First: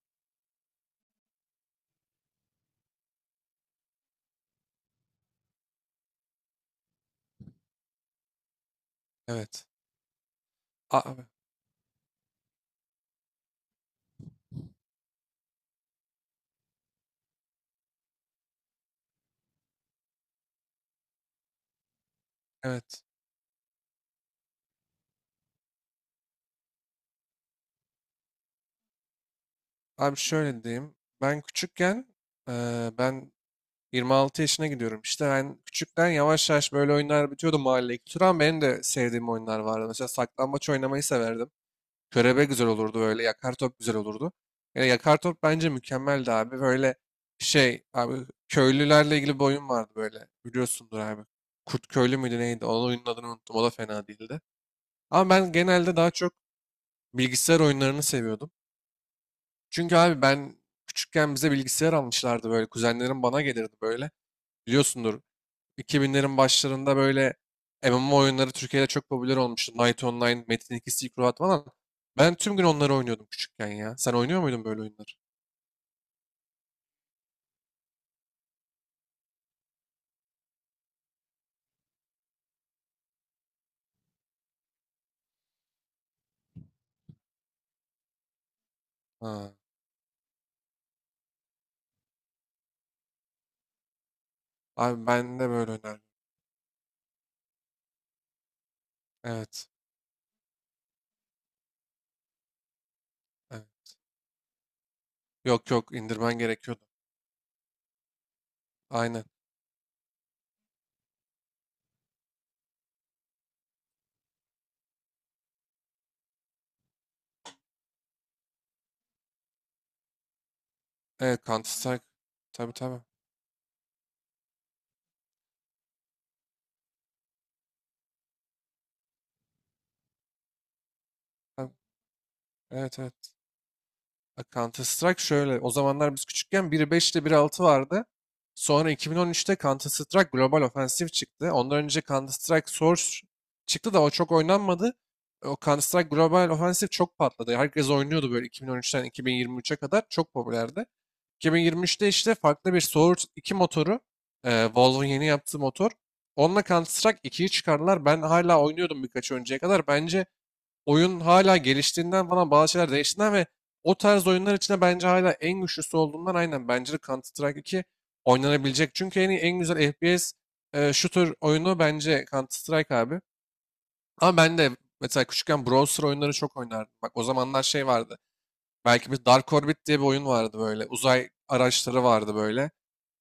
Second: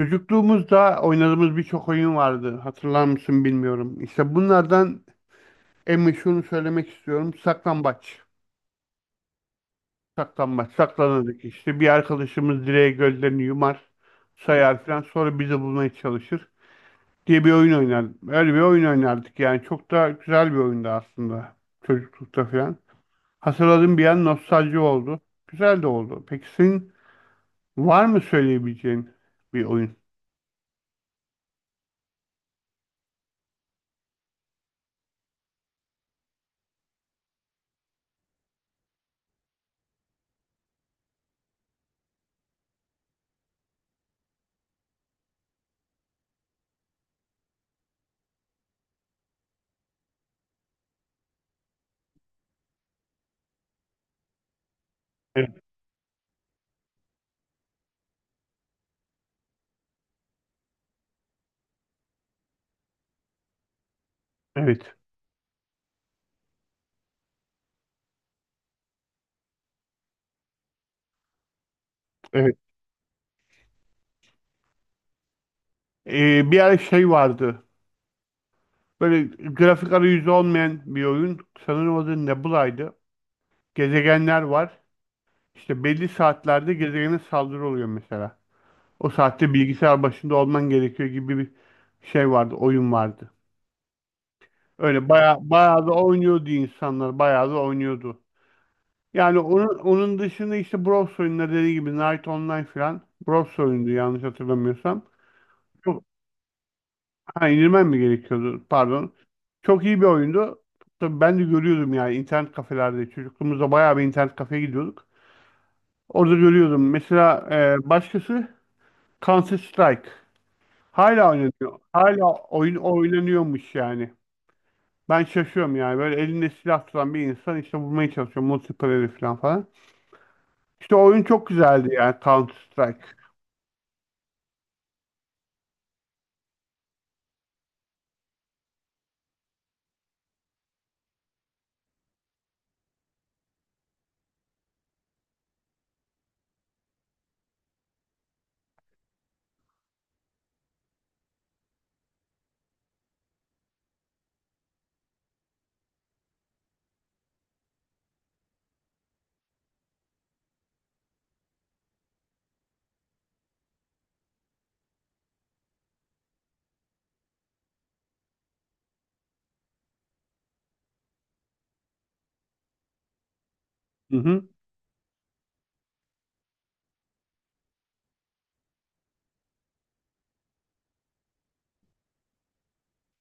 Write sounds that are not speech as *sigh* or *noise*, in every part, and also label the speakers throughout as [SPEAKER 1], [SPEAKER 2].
[SPEAKER 1] Çocukluğumuzda oynadığımız birçok oyun vardı. Hatırlar mısın bilmiyorum. İşte bunlardan en meşhurunu söylemek istiyorum. Saklambaç.
[SPEAKER 2] Evet.
[SPEAKER 1] Saklambaç.
[SPEAKER 2] Abi,
[SPEAKER 1] Saklanırdık işte. Bir arkadaşımız direğe gözlerini yumar, sayar falan. Sonra bizi bulmaya çalışır diye bir oyun oynardık. Öyle bir oyun oynardık yani. Çok da güzel bir oyundu aslında. Çocuklukta falan.
[SPEAKER 2] evet.
[SPEAKER 1] Hatırladığım bir an nostalji oldu. Güzel de oldu. Peki senin var mı söyleyebileceğin bir oyun?
[SPEAKER 2] Abi şöyle diyeyim. Ben küçükken ben 26 yaşına gidiyorum. İşte ben küçükken yavaş yavaş böyle oyunlar bitiyordu mahalleye. Turan benim de sevdiğim oyunlar vardı. Mesela saklambaç oynamayı severdim. Körebe güzel olurdu böyle. Yakar top güzel olurdu. Yani yakar top bence mükemmeldi abi. Böyle şey abi, köylülerle ilgili bir oyun vardı böyle. Biliyorsundur abi. Kurt köylü müydü neydi? Onun oyunun adını unuttum. O da fena değildi. Ama ben
[SPEAKER 1] Evet.
[SPEAKER 2] genelde daha çok bilgisayar oyunlarını seviyordum. Çünkü abi ben küçükken bize bilgisayar almışlardı böyle. Kuzenlerim bana gelirdi böyle.
[SPEAKER 1] Evet.
[SPEAKER 2] Biliyorsundur, 2000'lerin başlarında böyle MMO oyunları Türkiye'de çok popüler olmuştu. Knight Online, Metin 2, Silk Road falan. Ben
[SPEAKER 1] Evet.
[SPEAKER 2] tüm gün onları oynuyordum küçükken ya. Sen oynuyor muydun böyle oyunları?
[SPEAKER 1] Bir ara şey vardı. Böyle grafik arayüzü olmayan bir oyun. Sanırım adı Nebula'ydı. Gezegenler var. İşte belli saatlerde gezegene saldırı oluyor mesela. O saatte
[SPEAKER 2] Ha.
[SPEAKER 1] bilgisayar başında olman gerekiyor gibi bir şey vardı, oyun vardı.
[SPEAKER 2] Abi
[SPEAKER 1] Öyle
[SPEAKER 2] ben de
[SPEAKER 1] bayağı,
[SPEAKER 2] böyle
[SPEAKER 1] bayağı da
[SPEAKER 2] oynardım.
[SPEAKER 1] oynuyordu insanlar, bayağı da oynuyordu. Yani
[SPEAKER 2] Evet.
[SPEAKER 1] onun dışında işte Bros oyunları dediği gibi Night Online falan Bros
[SPEAKER 2] Evet.
[SPEAKER 1] oyundu yanlış hatırlamıyorsam.
[SPEAKER 2] Yok yok,
[SPEAKER 1] Çok
[SPEAKER 2] indirmen gerekiyordu.
[SPEAKER 1] Ha, indirmem mi gerekiyordu? Pardon.
[SPEAKER 2] Aynen.
[SPEAKER 1] Çok iyi bir oyundu. Tabii ben de görüyordum yani internet kafelerde. Çocukluğumuzda bayağı bir internet kafeye gidiyorduk. Orada görüyordum. Mesela başkası Counter Strike. Hala
[SPEAKER 2] Evet, Counter
[SPEAKER 1] oynanıyor.
[SPEAKER 2] Strike.
[SPEAKER 1] Hala
[SPEAKER 2] Tabii
[SPEAKER 1] oyun
[SPEAKER 2] tabii.
[SPEAKER 1] oynanıyormuş yani. Ben şaşıyorum yani. Böyle elinde silah tutan bir insan işte vurmaya çalışıyor. Multiplayer falan falan. İşte oyun çok
[SPEAKER 2] Tabii.
[SPEAKER 1] güzeldi yani Counter
[SPEAKER 2] Evet
[SPEAKER 1] Strike.
[SPEAKER 2] evet. Bak, Counter Strike şöyle. O zamanlar biz küçükken 1.5 ile biri altı vardı. Sonra 2013'te Counter Strike Global Offensive çıktı. Ondan önce Counter Strike Source çıktı da o çok oynanmadı. O Counter Strike Global Offensive çok patladı. Herkes oynuyordu böyle 2013'ten 2023'e kadar. Çok popülerdi. 2023'te işte farklı bir Source 2 motoru. Valve'ın yeni yaptığı motor. Onunla Counter Strike 2'yi çıkardılar. Ben hala oynuyordum birkaç önceye kadar. Bence oyun hala geliştiğinden falan, bazı şeyler değiştiğinden ve o tarz oyunlar içinde bence hala en güçlüsü olduğundan, aynen, bence de Counter-Strike 2 oynanabilecek. Çünkü en iyi, en güzel FPS shooter oyunu bence Counter-Strike abi.
[SPEAKER 1] Hı
[SPEAKER 2] Ama
[SPEAKER 1] hı.
[SPEAKER 2] ben de mesela küçükken browser oyunları çok oynardım. Bak, o zamanlar şey vardı. Belki bir Dark Orbit diye bir oyun vardı böyle. Uzay araçları vardı böyle,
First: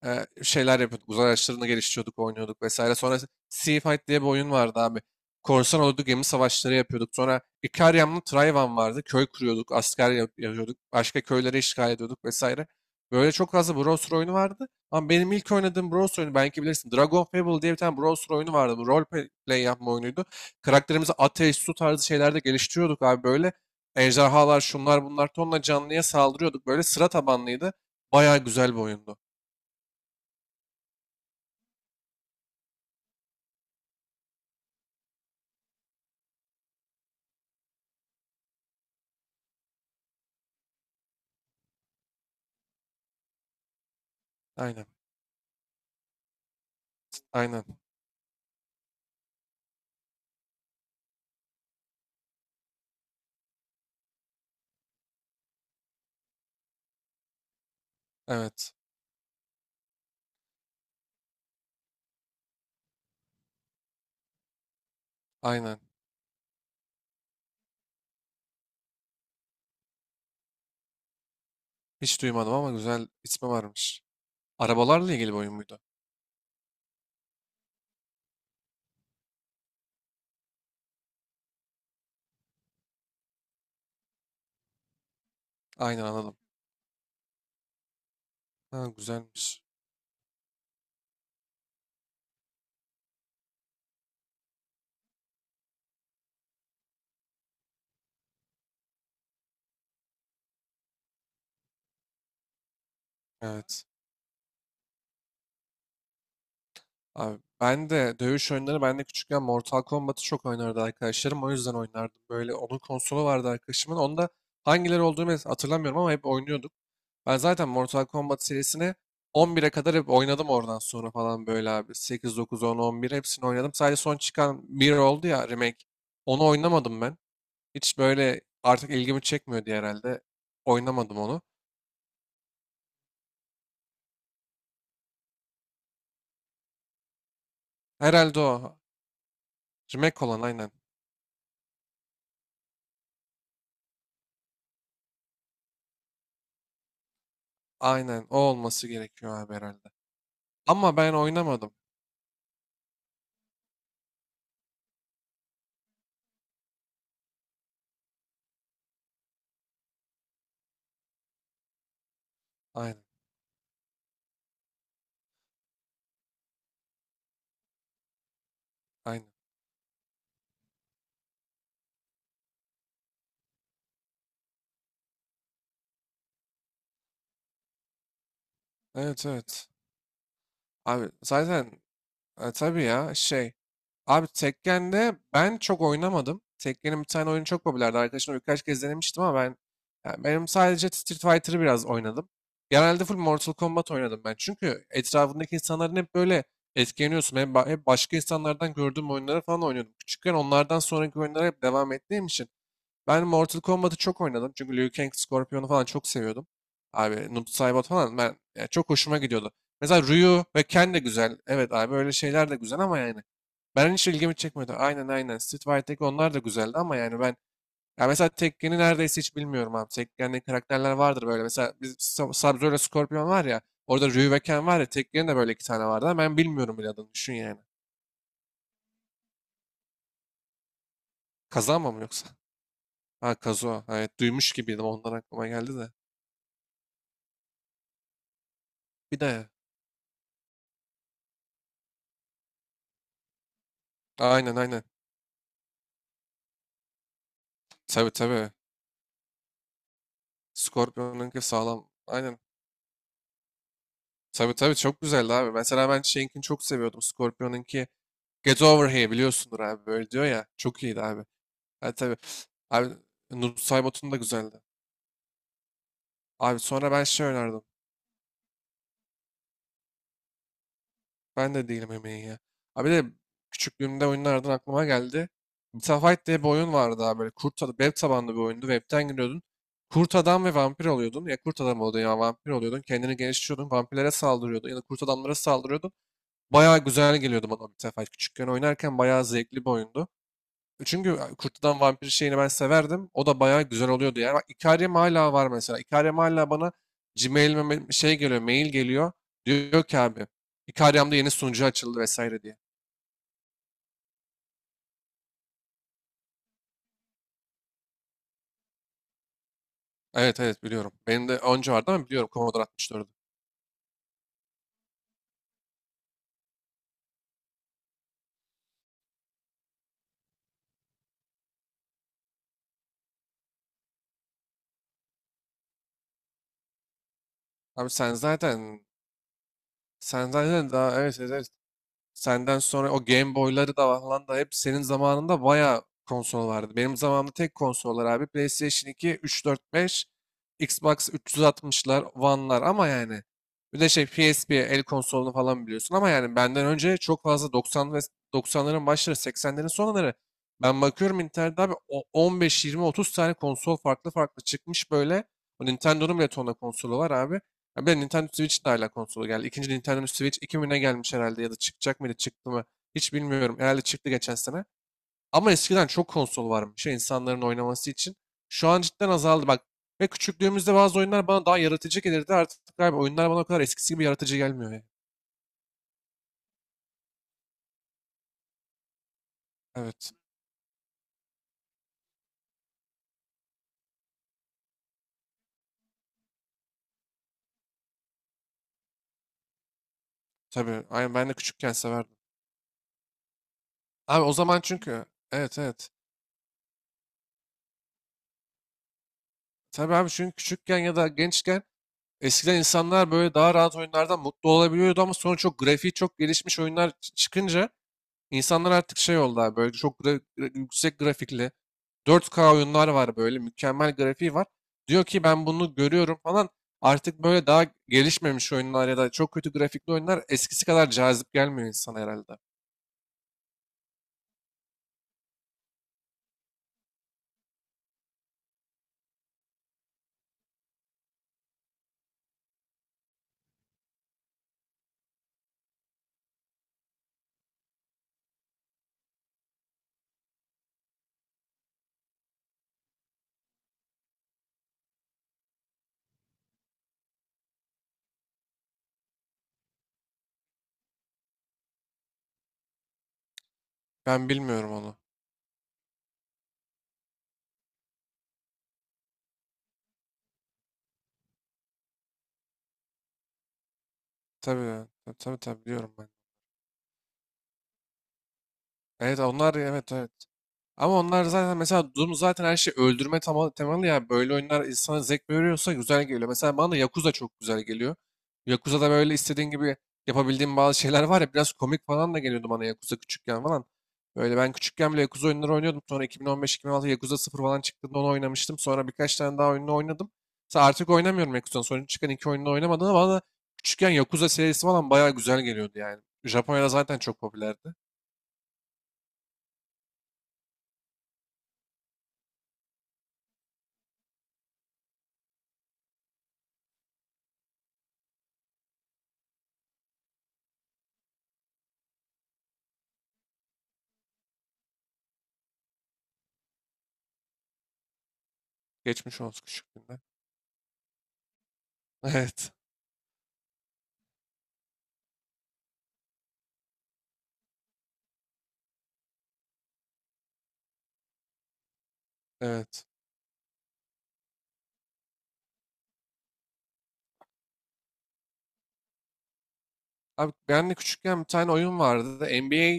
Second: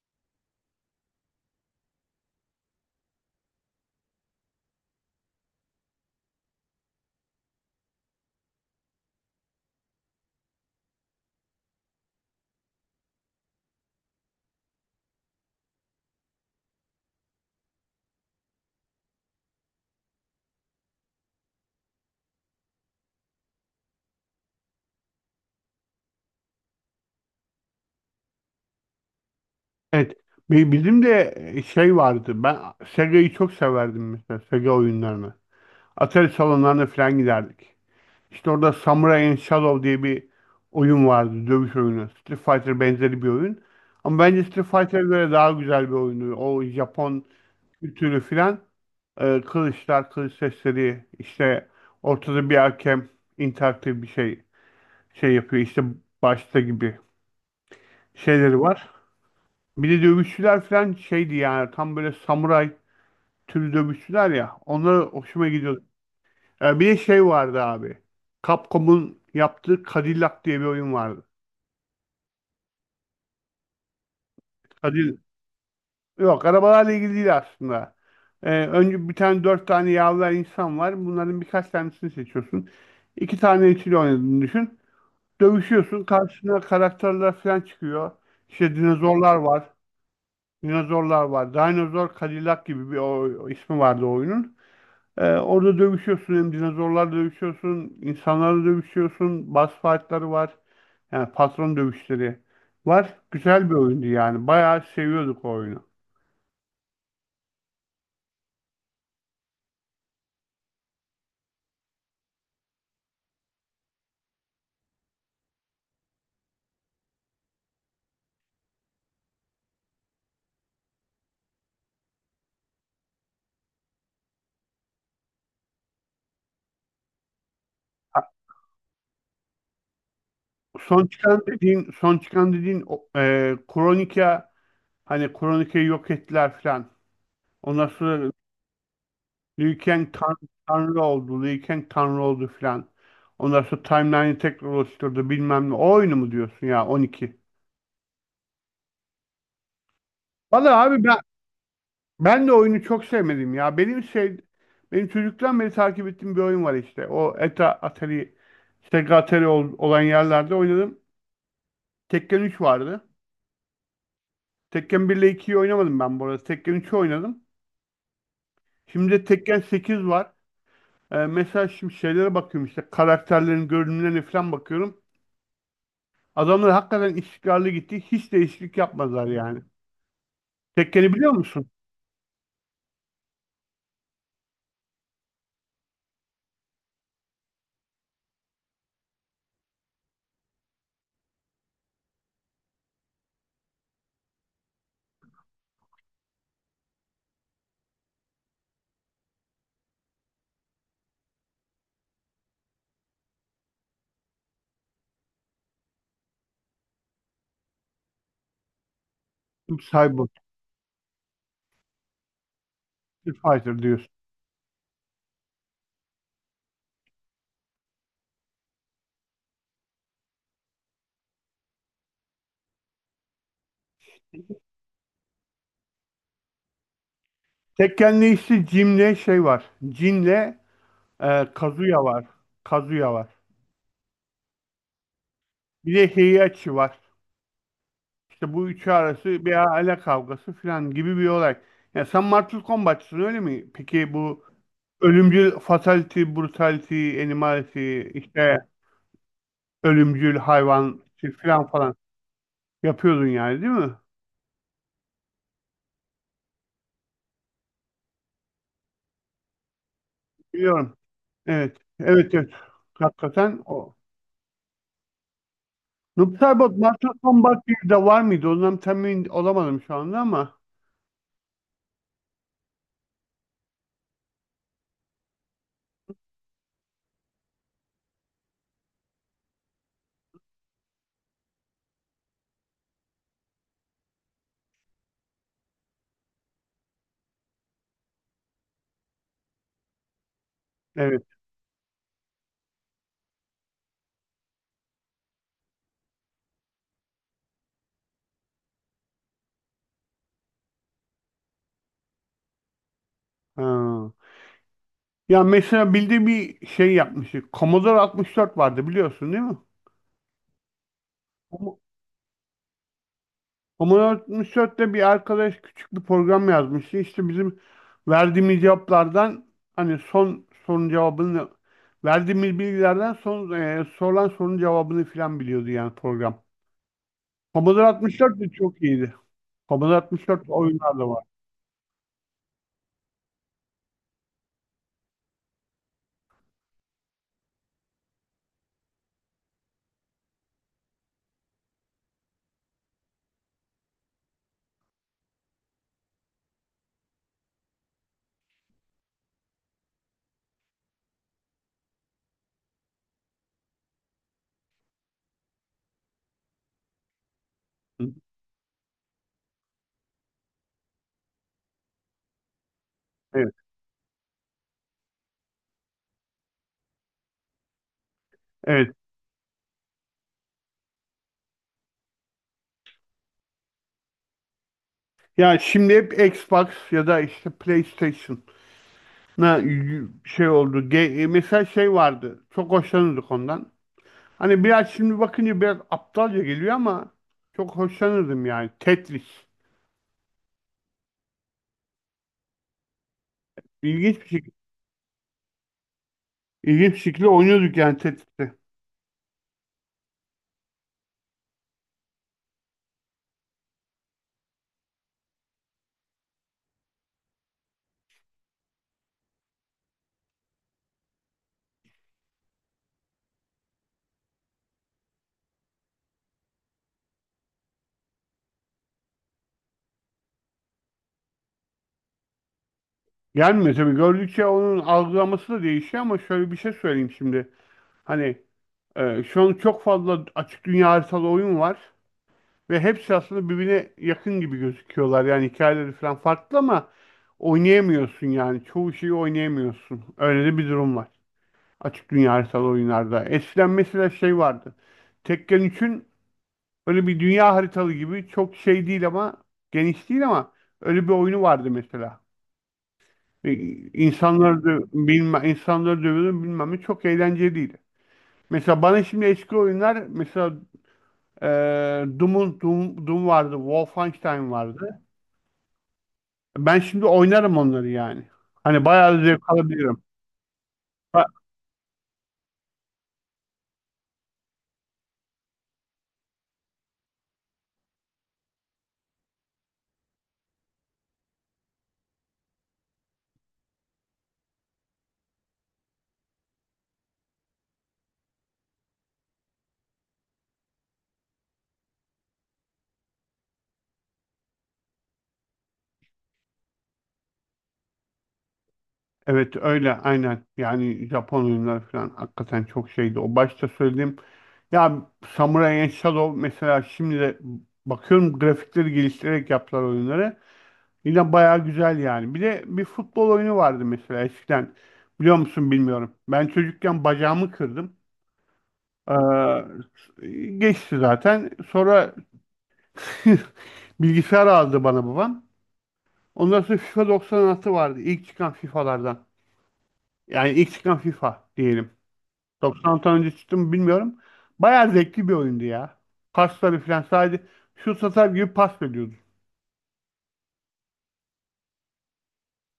[SPEAKER 2] şeyler yapıyorduk. Uzay araçlarını geliştiriyorduk, oynuyorduk vesaire. Sonra Sea Fight diye bir oyun vardı abi. Korsan oldu, gemi savaşları yapıyorduk. Sonra Ikariam'la Trayvan vardı. Köy kuruyorduk, asker yapıyorduk. Başka köyleri işgal ediyorduk vesaire. Böyle çok fazla browser oyunu vardı. Ama benim ilk oynadığım browser oyunu belki bilirsin. Dragon Fable diye bir tane browser oyunu vardı. Bu role play yapma oyunuydu. Karakterimizi ateş, su tarzı şeylerde geliştiriyorduk abi böyle. Ejderhalar, şunlar bunlar, tonla canlıya saldırıyorduk. Böyle sıra tabanlıydı. Bayağı güzel bir oyundu.
[SPEAKER 1] Evet. Bizim de şey vardı. Ben Sega'yı çok severdim mesela. Sega oyunlarını. Atari salonlarına falan giderdik. İşte orada Samurai and Shadow diye bir oyun vardı. Dövüş oyunu. Street Fighter benzeri bir oyun. Ama bence Street
[SPEAKER 2] Aynen.
[SPEAKER 1] Fighter'a göre daha güzel bir oyundu. O Japon
[SPEAKER 2] Aynen.
[SPEAKER 1] kültürü filan, kılıçlar, kılıç sesleri. İşte ortada bir hakem, interaktif bir şey, yapıyor. İşte başta gibi şeyleri
[SPEAKER 2] Evet.
[SPEAKER 1] var. Bir de dövüşçüler filan şeydi yani. Tam böyle samuray türü dövüşçüler ya. Onlara hoşuma
[SPEAKER 2] Aynen.
[SPEAKER 1] gidiyordu. Bir de şey vardı abi. Capcom'un yaptığı Cadillac diye bir oyun vardı.
[SPEAKER 2] Hiç duymadım ama güzel ismi varmış. Arabalarla
[SPEAKER 1] Cadillac.
[SPEAKER 2] ilgili bir oyun muydu?
[SPEAKER 1] Yok, arabalarla ilgili değil aslında. Önce bir tane, dört tane yavru insan var. Bunların birkaç tanesini seçiyorsun. İki tane ikili oynadığını düşün.
[SPEAKER 2] Aynen,
[SPEAKER 1] Dövüşüyorsun.
[SPEAKER 2] anladım.
[SPEAKER 1] Karşına karakterler falan çıkıyor. İşte
[SPEAKER 2] Ha,
[SPEAKER 1] dinozorlar
[SPEAKER 2] güzelmiş.
[SPEAKER 1] var. Dinozorlar var. Dinozor Cadillac gibi bir o ismi vardı o oyunun. Orada dövüşüyorsun, hem dinozorlarla dövüşüyorsun, insanlarla dövüşüyorsun, boss fight'ları var. Yani patron dövüşleri var. Güzel bir
[SPEAKER 2] Evet.
[SPEAKER 1] oyundu yani. Bayağı seviyorduk o oyunu.
[SPEAKER 2] Abi, ben de küçükken Mortal Kombat'ı çok oynardı arkadaşlarım. O yüzden oynardım. Böyle onun konsolu vardı arkadaşımın. Onda hangileri olduğunu hatırlamıyorum ama hep oynuyorduk. Ben zaten Mortal Kombat serisini 11'e kadar hep oynadım, oradan sonra falan böyle abi. 8, 9, 10, 11 hepsini oynadım. Sadece son çıkan bir oldu ya, remake. Onu oynamadım ben. Hiç böyle artık ilgimi çekmiyor diye herhalde.
[SPEAKER 1] Son
[SPEAKER 2] Oynamadım
[SPEAKER 1] çıkan
[SPEAKER 2] onu.
[SPEAKER 1] dediğin, Kronika, hani Kronika'yı yok ettiler filan. Ondan sonra
[SPEAKER 2] Herhalde o.
[SPEAKER 1] Liu Kang
[SPEAKER 2] Remake olan, aynen.
[SPEAKER 1] tanrı oldu filan. Ondan sonra timeline'i tekrar oluşturdu bilmem ne. O oyunu mu diyorsun ya, 12?
[SPEAKER 2] Aynen, o olması gerekiyor abi herhalde.
[SPEAKER 1] Valla
[SPEAKER 2] Ama
[SPEAKER 1] abi
[SPEAKER 2] ben
[SPEAKER 1] ben
[SPEAKER 2] oynamadım.
[SPEAKER 1] Ben de oyunu çok sevmedim ya. Benim çocuktan beri takip ettiğim bir oyun var işte. O ETA Atari, Sega Atari olan yerlerde oynadım. Tekken 3
[SPEAKER 2] Aynen.
[SPEAKER 1] vardı. Tekken 1 ile 2'yi oynamadım ben bu arada. Tekken 3'ü oynadım. Şimdi de
[SPEAKER 2] Aynen.
[SPEAKER 1] Tekken 8 var. Mesela şimdi şeylere bakıyorum, işte karakterlerin görünümlerine falan bakıyorum. Adamlar hakikaten istikrarlı gitti. Hiç değişiklik yapmadılar
[SPEAKER 2] Evet
[SPEAKER 1] yani.
[SPEAKER 2] evet. Abi
[SPEAKER 1] Tekken'i biliyor musun?
[SPEAKER 2] zaten, tabii ya, şey abi, Tekken'de ben çok oynamadım. Tekken'in bir tane oyunu çok popülerdi. Arkadaşımla birkaç kez denemiştim ama yani benim sadece Street Fighter'ı biraz oynadım. Genelde full Mortal Kombat oynadım ben. Çünkü etrafındaki insanların hep böyle, etkileniyorsun. Hep başka insanlardan gördüğüm oyunları falan oynuyordum. Küçükken onlardan sonraki oyunlara hep devam ettiğim için ben Mortal Kombat'ı çok oynadım. Çünkü Liu Kang, Scorpion'u falan çok seviyordum. Abi Noob Saibot falan, ben yani, çok hoşuma gidiyordu. Mesela
[SPEAKER 1] Cyborg,
[SPEAKER 2] Ryu ve Ken de güzel. Evet abi, öyle şeyler de güzel ama yani
[SPEAKER 1] Street Fighter
[SPEAKER 2] ben,
[SPEAKER 1] diyorsun.
[SPEAKER 2] hiç ilgimi çekmedi. Aynen aynen. Street Fighter'daki onlar da güzeldi ama yani ben, ya mesela Tekken'i neredeyse hiç bilmiyorum abi. Tekken'de karakterler vardır böyle. Mesela biz, Sub-Zero ile Scorpion var ya. Orada Ryu ve Ken var ya. Tekken'in de böyle iki tane vardı ama ben bilmiyorum bile adını. Düşün yani.
[SPEAKER 1] Tekken'le işte Jim'le şey var. Jin'le,
[SPEAKER 2] Kazanma mı
[SPEAKER 1] Kazuya var.
[SPEAKER 2] yoksa?
[SPEAKER 1] Kazuya var.
[SPEAKER 2] Ha, Kazuha. Evet, duymuş gibiydim. Ondan aklıma geldi de.
[SPEAKER 1] Bir de Heihachi var. İşte bu üçü
[SPEAKER 2] Bir
[SPEAKER 1] arası
[SPEAKER 2] de.
[SPEAKER 1] bir aile kavgası falan gibi bir olay. Ya sen Mortal Kombat'çısın öyle mi? Peki bu
[SPEAKER 2] Aynen aynen.
[SPEAKER 1] ölümcül fatality, brutality, animality,
[SPEAKER 2] Tabii tabii.
[SPEAKER 1] işte ölümcül hayvan
[SPEAKER 2] Scorpion'unki
[SPEAKER 1] falan
[SPEAKER 2] sağlam.
[SPEAKER 1] falan
[SPEAKER 2] Aynen.
[SPEAKER 1] yapıyordun yani, değil mi?
[SPEAKER 2] Tabii tabii, çok güzeldi abi. Mesela ben şeyinkini çok seviyordum. Scorpion'unki, Get Over Here, biliyorsundur abi. Böyle diyor ya. Çok
[SPEAKER 1] Biliyorum.
[SPEAKER 2] iyiydi abi.
[SPEAKER 1] Evet.
[SPEAKER 2] Ha tabii.
[SPEAKER 1] Evet evet.
[SPEAKER 2] Abi
[SPEAKER 1] Hakikaten o.
[SPEAKER 2] Nusaybot'un da güzeldi.
[SPEAKER 1] Noob
[SPEAKER 2] Abi
[SPEAKER 1] Saibot
[SPEAKER 2] sonra ben
[SPEAKER 1] Mortal
[SPEAKER 2] şey oynardım.
[SPEAKER 1] Kombat 1'de var mıydı? Ondan temin olamadım şu anda ama.
[SPEAKER 2] Ben de değilim emeği ya. Abi de, küçüklüğümde oyunlardan aklıma geldi. Metafight diye bir oyun vardı abi böyle. Kurt adam, web tabanlı bir oyundu. Webten giriyordun. Kurt adam ve vampir oluyordun. Ya kurt adam oluyordun ya vampir oluyordun. Kendini geliştiriyordun. Vampirlere saldırıyordun. Ya da kurt adamlara saldırıyordun. Bayağı güzel geliyordu bana Metafight. Küçükken oynarken bayağı zevkli bir oyundu. Çünkü
[SPEAKER 1] Evet.
[SPEAKER 2] Kurt'tan Vampir şeyini ben severdim. O da bayağı güzel oluyordu yani. Bak, Ikariam hala var mesela. Ikariam hala bana Gmail'ime mail geliyor. Diyor ki abi, Ikariam'da yeni sunucu açıldı vesaire diye.
[SPEAKER 1] Ha. Ya mesela bildiğim bir şey yapmıştık. Commodore 64 vardı, biliyorsun değil mi?
[SPEAKER 2] Evet evet, biliyorum. Benim de önce
[SPEAKER 1] Com-
[SPEAKER 2] vardı ama biliyorum Commodore 64'ü.
[SPEAKER 1] Commodore 64'te bir arkadaş küçük bir program yazmıştı. İşte bizim verdiğimiz cevaplardan, hani son sorunun cevabını, verdiğimiz bilgilerden son sorulan sorunun cevabını filan biliyordu yani program. Commodore
[SPEAKER 2] Abi sen
[SPEAKER 1] 64 de
[SPEAKER 2] zaten
[SPEAKER 1] çok iyiydi. Commodore
[SPEAKER 2] sen
[SPEAKER 1] 64
[SPEAKER 2] zaten
[SPEAKER 1] oyunlar
[SPEAKER 2] daha,
[SPEAKER 1] da
[SPEAKER 2] evet
[SPEAKER 1] var.
[SPEAKER 2] evet, evet. Senden sonra o Game Boy'ları da falan da, hep senin zamanında bayağı konsol vardı. Benim zamanımda tek konsollar abi PlayStation 2, 3, 4, 5, Xbox 360'lar, One'lar, ama yani bir de şey, PSP el konsolunu falan biliyorsun, ama yani benden önce çok fazla, 90 ve 90'ların başları, 80'lerin sonları, ben bakıyorum internette abi, 15, 20, 30 tane konsol farklı farklı çıkmış böyle. O Nintendo'nun bile tonla konsolu var abi. Ya bir de
[SPEAKER 1] Hı,
[SPEAKER 2] Nintendo Switch de hala konsola geldi. İkinci Nintendo Switch 2000'e gelmiş herhalde, ya da çıkacak mıydı, çıktı mı, hiç
[SPEAKER 1] evet.
[SPEAKER 2] bilmiyorum. Herhalde çıktı geçen sene. Ama eskiden çok konsol varmış ya insanların oynaması için. Şu an
[SPEAKER 1] Evet.
[SPEAKER 2] cidden azaldı bak. Ve küçüklüğümüzde bazı oyunlar bana daha yaratıcı gelirdi. Artık galiba oyunlar bana o kadar eskisi gibi yaratıcı gelmiyor ya.
[SPEAKER 1] Ya şimdi hep Xbox ya da işte PlayStation. na
[SPEAKER 2] Evet.
[SPEAKER 1] Şey oldu. Mesela şey vardı. Çok hoşlanırdık ondan. Hani biraz şimdi bakınca biraz aptalca geliyor ama çok hoşlanırdım yani. Tetris.
[SPEAKER 2] Tabii. Aynen, ben de küçükken severdim.
[SPEAKER 1] İlginç
[SPEAKER 2] Abi
[SPEAKER 1] bir
[SPEAKER 2] o
[SPEAKER 1] şekilde,
[SPEAKER 2] zaman çünkü, evet evet.
[SPEAKER 1] ilginç bir şekilde oynuyorduk yani Tetris'i.
[SPEAKER 2] Tabii abi, çünkü küçükken ya da gençken, eskiden insanlar böyle daha rahat oyunlardan mutlu olabiliyordu ama sonra çok grafiği, çok gelişmiş oyunlar çıkınca İnsanlar artık şey oldu abi, böyle çok yüksek grafikli, 4K oyunlar var böyle, mükemmel grafiği var. Diyor ki ben bunu görüyorum falan. Artık böyle daha gelişmemiş oyunlar ya da çok kötü grafikli oyunlar eskisi kadar cazip gelmiyor insana herhalde.
[SPEAKER 1] Gelmiyor tabii. Gördükçe onun algılaması da değişiyor ama şöyle bir şey söyleyeyim şimdi. Hani şu an çok fazla açık dünya haritalı oyun var ve hepsi aslında birbirine yakın gibi gözüküyorlar. Yani hikayeleri falan farklı ama oynayamıyorsun yani. Çoğu şeyi oynayamıyorsun. Öyle de bir durum var. Açık dünya haritalı oyunlarda. Eskiden mesela şey vardı. Tekken 3'ün öyle bir dünya haritalı gibi çok şey değil ama, geniş değil ama, öyle bir oyunu vardı mesela. E,
[SPEAKER 2] Ben
[SPEAKER 1] İnsanları
[SPEAKER 2] bilmiyorum
[SPEAKER 1] dö
[SPEAKER 2] onu.
[SPEAKER 1] bilme, insanları dövüyordun bilmem ne, çok eğlenceliydi. Mesela bana şimdi eski oyunlar mesela e, Doom vardı, Wolfenstein
[SPEAKER 2] Tabii
[SPEAKER 1] vardı.
[SPEAKER 2] tabii tabii, tabii biliyorum ben.
[SPEAKER 1] Ben şimdi oynarım onları yani. Hani
[SPEAKER 2] Evet,
[SPEAKER 1] bayağı zevk
[SPEAKER 2] onlar, evet
[SPEAKER 1] alabilirim.
[SPEAKER 2] evet. Ama onlar zaten, mesela Doom zaten her şey öldürme temalı ya. Böyle oyunlar insana zevk veriyorsa güzel geliyor. Mesela bana da Yakuza çok güzel geliyor. Yakuza'da böyle istediğin gibi yapabildiğim bazı şeyler var ya, biraz komik falan da geliyordu bana Yakuza küçükken falan. Böyle ben küçükken bile Yakuza oyunları oynuyordum. Sonra 2015-2016 Yakuza 0 falan çıktığında onu oynamıştım. Sonra birkaç tane daha oyununu oynadım. Mesela artık oynamıyorum Yakuza'nın. Sonra çıkan iki oyununu oynamadım ama bana da küçükken Yakuza serisi falan bayağı güzel geliyordu yani. Japonya'da zaten çok popülerdi.
[SPEAKER 1] Evet, öyle aynen. Yani Japon oyunları falan hakikaten çok şeydi. O başta söylediğim ya, Samurai and Shadow, mesela şimdi de bakıyorum grafikleri geliştirerek yaptılar oyunları. Yine bayağı güzel yani. Bir de bir futbol oyunu vardı mesela eskiden. Biliyor musun bilmiyorum. Ben çocukken bacağımı kırdım.
[SPEAKER 2] Geçmiş olsun küçüklüğünden.
[SPEAKER 1] Ee, geçti zaten.
[SPEAKER 2] *laughs*
[SPEAKER 1] Sonra
[SPEAKER 2] Evet.
[SPEAKER 1] *laughs* bilgisayar aldı bana babam. Ondan sonra FIFA 96 vardı. İlk çıkan FIFA'lardan. Yani ilk çıkan FIFA diyelim.
[SPEAKER 2] Evet.
[SPEAKER 1] 90 tane önce çıktı mı bilmiyorum. Bayağı zevkli bir oyundu ya. Pasları falan sadece şut atar gibi pas veriyordu.
[SPEAKER 2] Abi ben de küçükken bir tane oyun vardı. NBA,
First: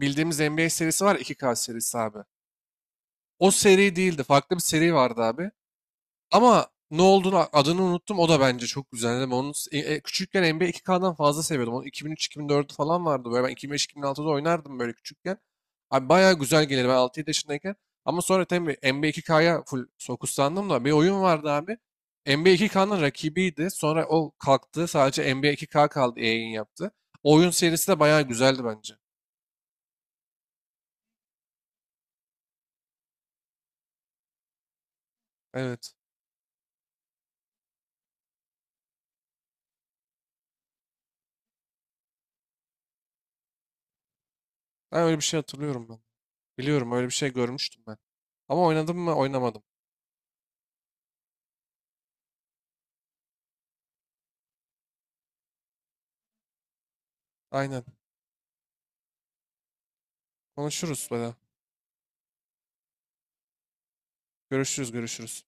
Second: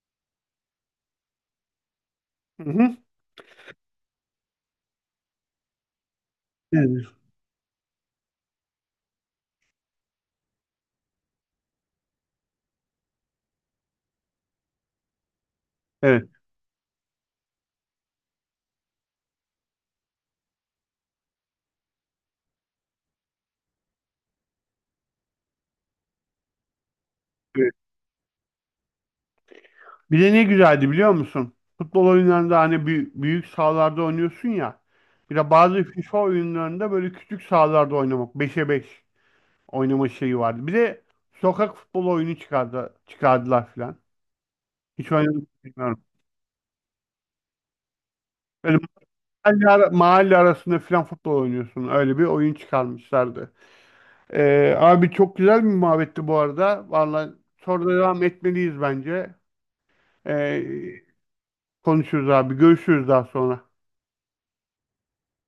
[SPEAKER 2] bildiğimiz NBA serisi var ya, 2K serisi abi.
[SPEAKER 1] Hı hı.
[SPEAKER 2] O seri değildi. Farklı bir seri vardı abi. Ama ne
[SPEAKER 1] Evet.
[SPEAKER 2] olduğunu, adını unuttum. O da bence çok güzeldi. Ben onu, küçükken, NBA 2K'dan fazla seviyordum. Onu 2003-2004 falan vardı. Böyle ben 2005-2006'da oynardım böyle küçükken. Abi
[SPEAKER 1] Evet.
[SPEAKER 2] bayağı güzel gelirdi ben 6-7 yaşındayken. Ama sonra tabii NBA 2K'ya full fokuslandım da, bir oyun vardı abi. NBA 2K'nın rakibiydi. Sonra o kalktı. Sadece NBA 2K kaldı. Yayın yaptı. O oyun
[SPEAKER 1] Evet.
[SPEAKER 2] serisi de bayağı güzeldi bence.
[SPEAKER 1] Bir de ne güzeldi biliyor musun? Futbol oyunlarında hani büyük, büyük sahalarda oynuyorsun ya. Bir de bazı
[SPEAKER 2] Evet.
[SPEAKER 1] FIFA oyunlarında böyle küçük sahalarda oynamak, beşe 5 oynama şeyi vardı. Bir de sokak futbol oyunu çıkardılar filan.
[SPEAKER 2] Ben
[SPEAKER 1] Hiç
[SPEAKER 2] öyle bir
[SPEAKER 1] oynadım
[SPEAKER 2] şey
[SPEAKER 1] mı
[SPEAKER 2] hatırlıyorum ben.
[SPEAKER 1] bilmiyorum.
[SPEAKER 2] Biliyorum, öyle bir şey görmüştüm ben. Ama
[SPEAKER 1] Böyle
[SPEAKER 2] oynadım mı? Oynamadım.
[SPEAKER 1] mahalle arasında filan futbol oynuyorsun. Öyle bir oyun çıkarmışlardı. Abi çok güzel bir muhabbetti bu arada. Vallahi
[SPEAKER 2] Aynen.
[SPEAKER 1] sonra devam etmeliyiz bence. Ee,
[SPEAKER 2] Konuşuruz böyle.
[SPEAKER 1] konuşuruz abi. Görüşürüz daha sonra.
[SPEAKER 2] Görüşürüz, görüşürüz.